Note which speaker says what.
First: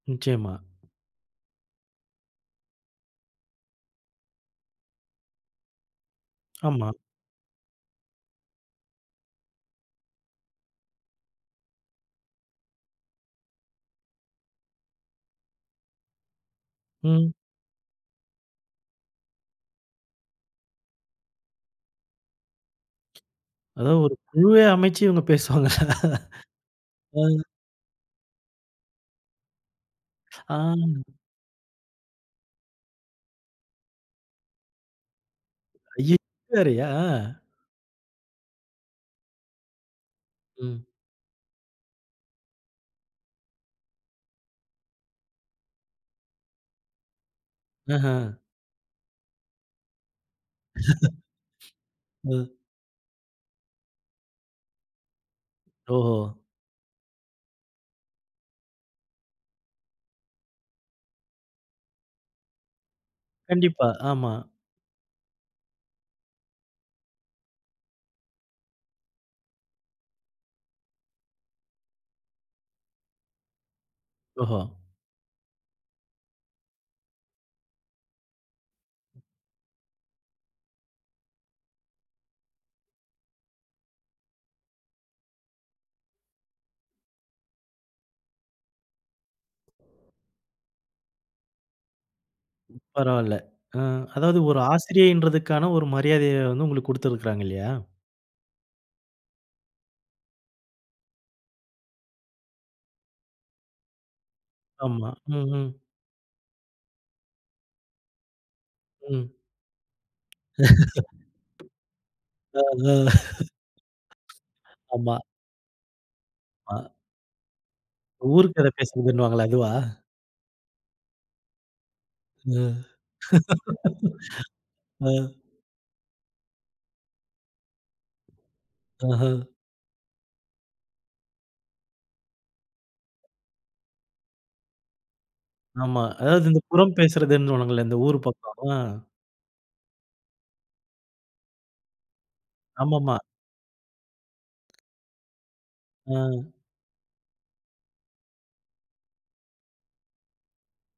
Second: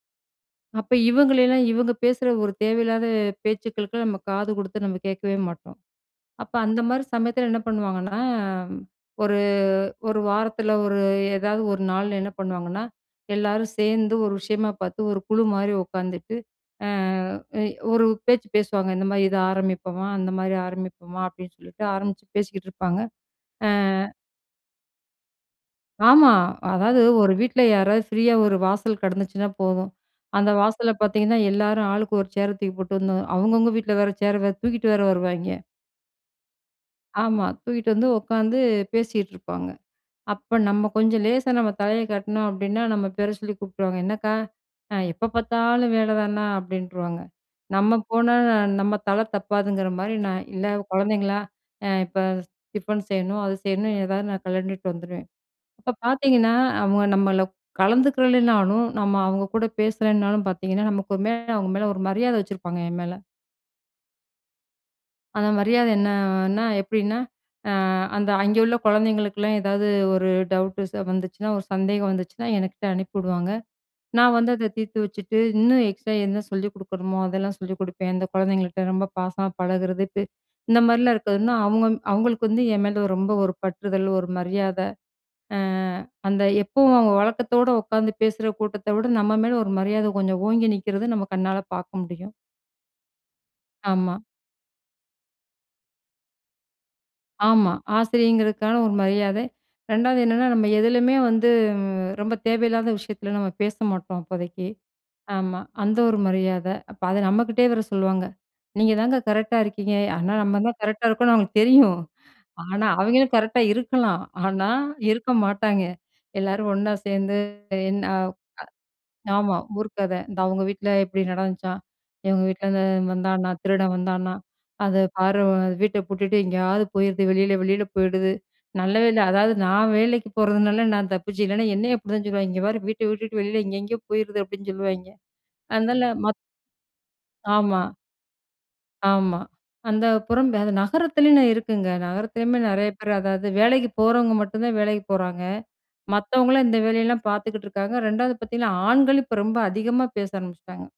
Speaker 1: நிச்சயமா.
Speaker 2: அப்ப இவங்களலாம் இவங்க பேசுற ஒரு தேவையில்லாத பேச்சுக்களுக்குலாம், நம்ம காது குடுத்து நம்ம கேட்கவே மாட்டோம். அப்ப அந்த
Speaker 1: ஆமா.
Speaker 2: மாரி சமயத்தில என்ன பண்ணுவாங்கன்னா, ஒரு ஒரு வாரத்தில ஒரு ஏதாவது ஒரு நாள்ல என்ன பண்ணுவாங்கன்னா, எல்லாரும் சேர்ந்து ஒரு விஷயமா பார்த்து ஒரு குழு மாரி உட்காந்துட்டு, ஆ
Speaker 1: ம்.
Speaker 2: அ ஒரு பேச்சு பேசுவாங்க இந்த மாரி இத ஆரம்பிப்போமா! அந்த மாரி ஆரம்பிப்போமா! அப்டின்னு சொல்லிட்டு ஆரம்பிச்சு பேசிக்கிட்டுருப்பாங்க. ஆ.
Speaker 1: அதாவது ஒரு குழுவை அமைச்சு இவங்க பேசுவாங்கல்ல.
Speaker 2: ஆமா. அதாவது
Speaker 1: அ.
Speaker 2: ஒரு வீட்ல யாராவது ஃப்ரீயா ஒரு வாசல் கிடந்துச்சினா போதும். அந்த
Speaker 1: ஆ
Speaker 2: வாசல்ல பார்த்தீங்கன்னா, எல்லாரும் ஆளுக்கு ஒரு சேர தூக்கி போட்டு வந்து அவங்கவங்க வீட்ல வேற சேர் தூக்கிட்டு வேற வருவாங்கே.
Speaker 1: அய்ய இதுவேறயா? ஆ.
Speaker 2: ஆமா. தூக்கிட்டு வந்து உட்காந்து பேசிட்டு இருப்பாங்க. அப்ப
Speaker 1: ம்.
Speaker 2: நம்ம கொஞ்சம் லேசா நம்ம தலையை காட்னோம் அப்டின்னா, நம்ம பேர சொல்லி கூப்புடுருவாங்க. "என்னக்கா அ எப்போ பார்த்தாலும் வேலதான்னா?" அப்டின்ருவாங்க நம்ம
Speaker 1: ஆஹா.
Speaker 2: போனா நம்ம தலை தப்பாதுங்குற மாரி நான் இல்ல குழந்தைங்களா அ இப்ப
Speaker 1: ம்.
Speaker 2: டிஃபன் செய்யணும், அது செய்யணும் எதாவது நான் கலன்டுட்டு வந்துருவேன். இப்ப
Speaker 1: ஓஹோ!
Speaker 2: பார்த்தீங்கன்னா, அவங்க நம்மள கலந்துக்கலனாலும் நம்ம அவங்க கூட பேசலனாலும் பார்த்தீங்கன்னா, நமக்கு மேல அவங்க மேல ஒரு மரியாத வச்சிருப்பாங்க என் மேல.
Speaker 1: கண்டிப்பா. ஆமா.
Speaker 2: அந்த மரியாதை என்னன்னா, எப்டின்னா அ அந்த அங்கே உள்ள குழந்தைகளுக்கெல்லாம், ஏதாவது ஒரு டவுட் ச வந்துச்சுனா ஒரு சந்தேகம் வந்துச்சுனா, என்கிட்ட அனுப்பி வுடுவாங்க. நான் வந்து
Speaker 1: ஓஹோ!
Speaker 2: அத தீர்த்து வச்சுட்டு, இன்னும் எக்ஸ்ட்ரா என்ன சொல்லிக் குடுக்கணுமோ அதெல்லாம் சொல்லிக் குடுப்பேன். அந்த குழந்தைங்கள்ட்ட ரொம்ப பாசமா பழகுறது. பே இந்த மாரிலாம் இருக்கதுன்னா அவங்க அவங்களுக்கு வந்து என் மேல ரொம்ப ஒரு பற்றுதல் ஒரு மரியாத. ஆ அந்த எப்பவும் அவங்க வழக்கத்தோட உட்காந்து பேசுற கூட்டத்த விட, நம்ம மேல ஒரு மரியாத கொஞ்சம் ஓங்கி நிக்கிறது நம்ம கண்ணால பார்க்க முடியும்.
Speaker 1: பரவால்ல. ஆ
Speaker 2: ஆமா.
Speaker 1: அதாவது ஒரு ஆசிரியைன்றதற்கான ஒரு மரியாதையை வந்து உங்களுக்கு குடுத்திருக்குறாங்க இல்லையா?
Speaker 2: ஆமா, ஆசிரியங்கிறதுக்கான ஒரு மரியாதை. 2வது என்னன்னா, நம்ம எதுலயுமே வந்து ரொம்ப தேவையில்லாத விஷயத்தில நம்ம பேச மாட்டோம் அப்போதைக்கு.
Speaker 1: ஆமா. ம்,
Speaker 2: ஆமா.
Speaker 1: ம்.
Speaker 2: அந்த ஒரு மரியாத அப்ப அத நம்மகிட்டயே வர சொல்லுவாங்க. நீங்க தாங்க
Speaker 1: ம்.
Speaker 2: கரெக்ட்டா இருக்கீங்க. ஆனா, நம்ம தான் கரெக்ட்டா இருக்கோம்னு அவங்களுக்கு தெரியும். ஆனா,
Speaker 1: ஆஹ.
Speaker 2: அவங்களும் கரெக்ட்டா இருக்கலாம். ஆனா,
Speaker 1: ஆமா.
Speaker 2: இருக்க மாட்டாங்க. எல்லாரும்
Speaker 1: மா
Speaker 2: ஒண்ணா சேர்ந்து என்ன அ
Speaker 1: ஊரு கத பேசுறதுன்னுவாங்களே
Speaker 2: ஆமாம்.
Speaker 1: அதுவா?
Speaker 2: ஊர் கத "இந்த அவங்க வீட்ல இப்டி நடந்துச்சாம், எங்க
Speaker 1: ம்.
Speaker 2: வீட்லருந்து வந்தானா திருடன் வந்தானா அத
Speaker 1: ஆ.
Speaker 2: பார்வன் வீட்ட பூட்டிட்டு எங்கேயாவது போயிருது வெளில வெளில போயிடுது." நல்ல வேலை
Speaker 1: ஆஹா!
Speaker 2: அதாவது நான் வேலைக்கு போறதுனால நான் தப்பிச்சு இல்லைன்னா, என்னையும் அப்டி தான் சொல்லுவாங்கே இங்கே பாரு வீட்ட விட்டுட்டு வெளில எங்கே எங்கேயோ போயிருது அப்டின்னு சொல்லுவாங்க
Speaker 1: ஆமா.
Speaker 2: அதனால ம
Speaker 1: அதாவது இந்த புறம் பேசறதுன்னு சொன்னாங்கல்ல,
Speaker 2: ஆமா.
Speaker 1: இந்த ஊர் பக்கம். ஆ.
Speaker 2: ஆமா. அந்த புறம் நகரத்திலேயனு இருக்குங்க நகரத்திலேயுமே நெறைய பேர்
Speaker 1: ஆமாம்மா.
Speaker 2: அதாவது வேலைக்கு போறவங்க மட்டும் தான் வேலைக்கு போறாங்க.
Speaker 1: அ,
Speaker 2: மத்தவங்கலாம் இந்த வேலையெல்லாம் பார்த்துக்குட்டு இருக்காங்க. 2வது பார்த்தீங்கன்னா, ஆண்கள் இப்ப ரொம்ப அதிகமா பேச ஆரம்பிச்சுட்டாங்க.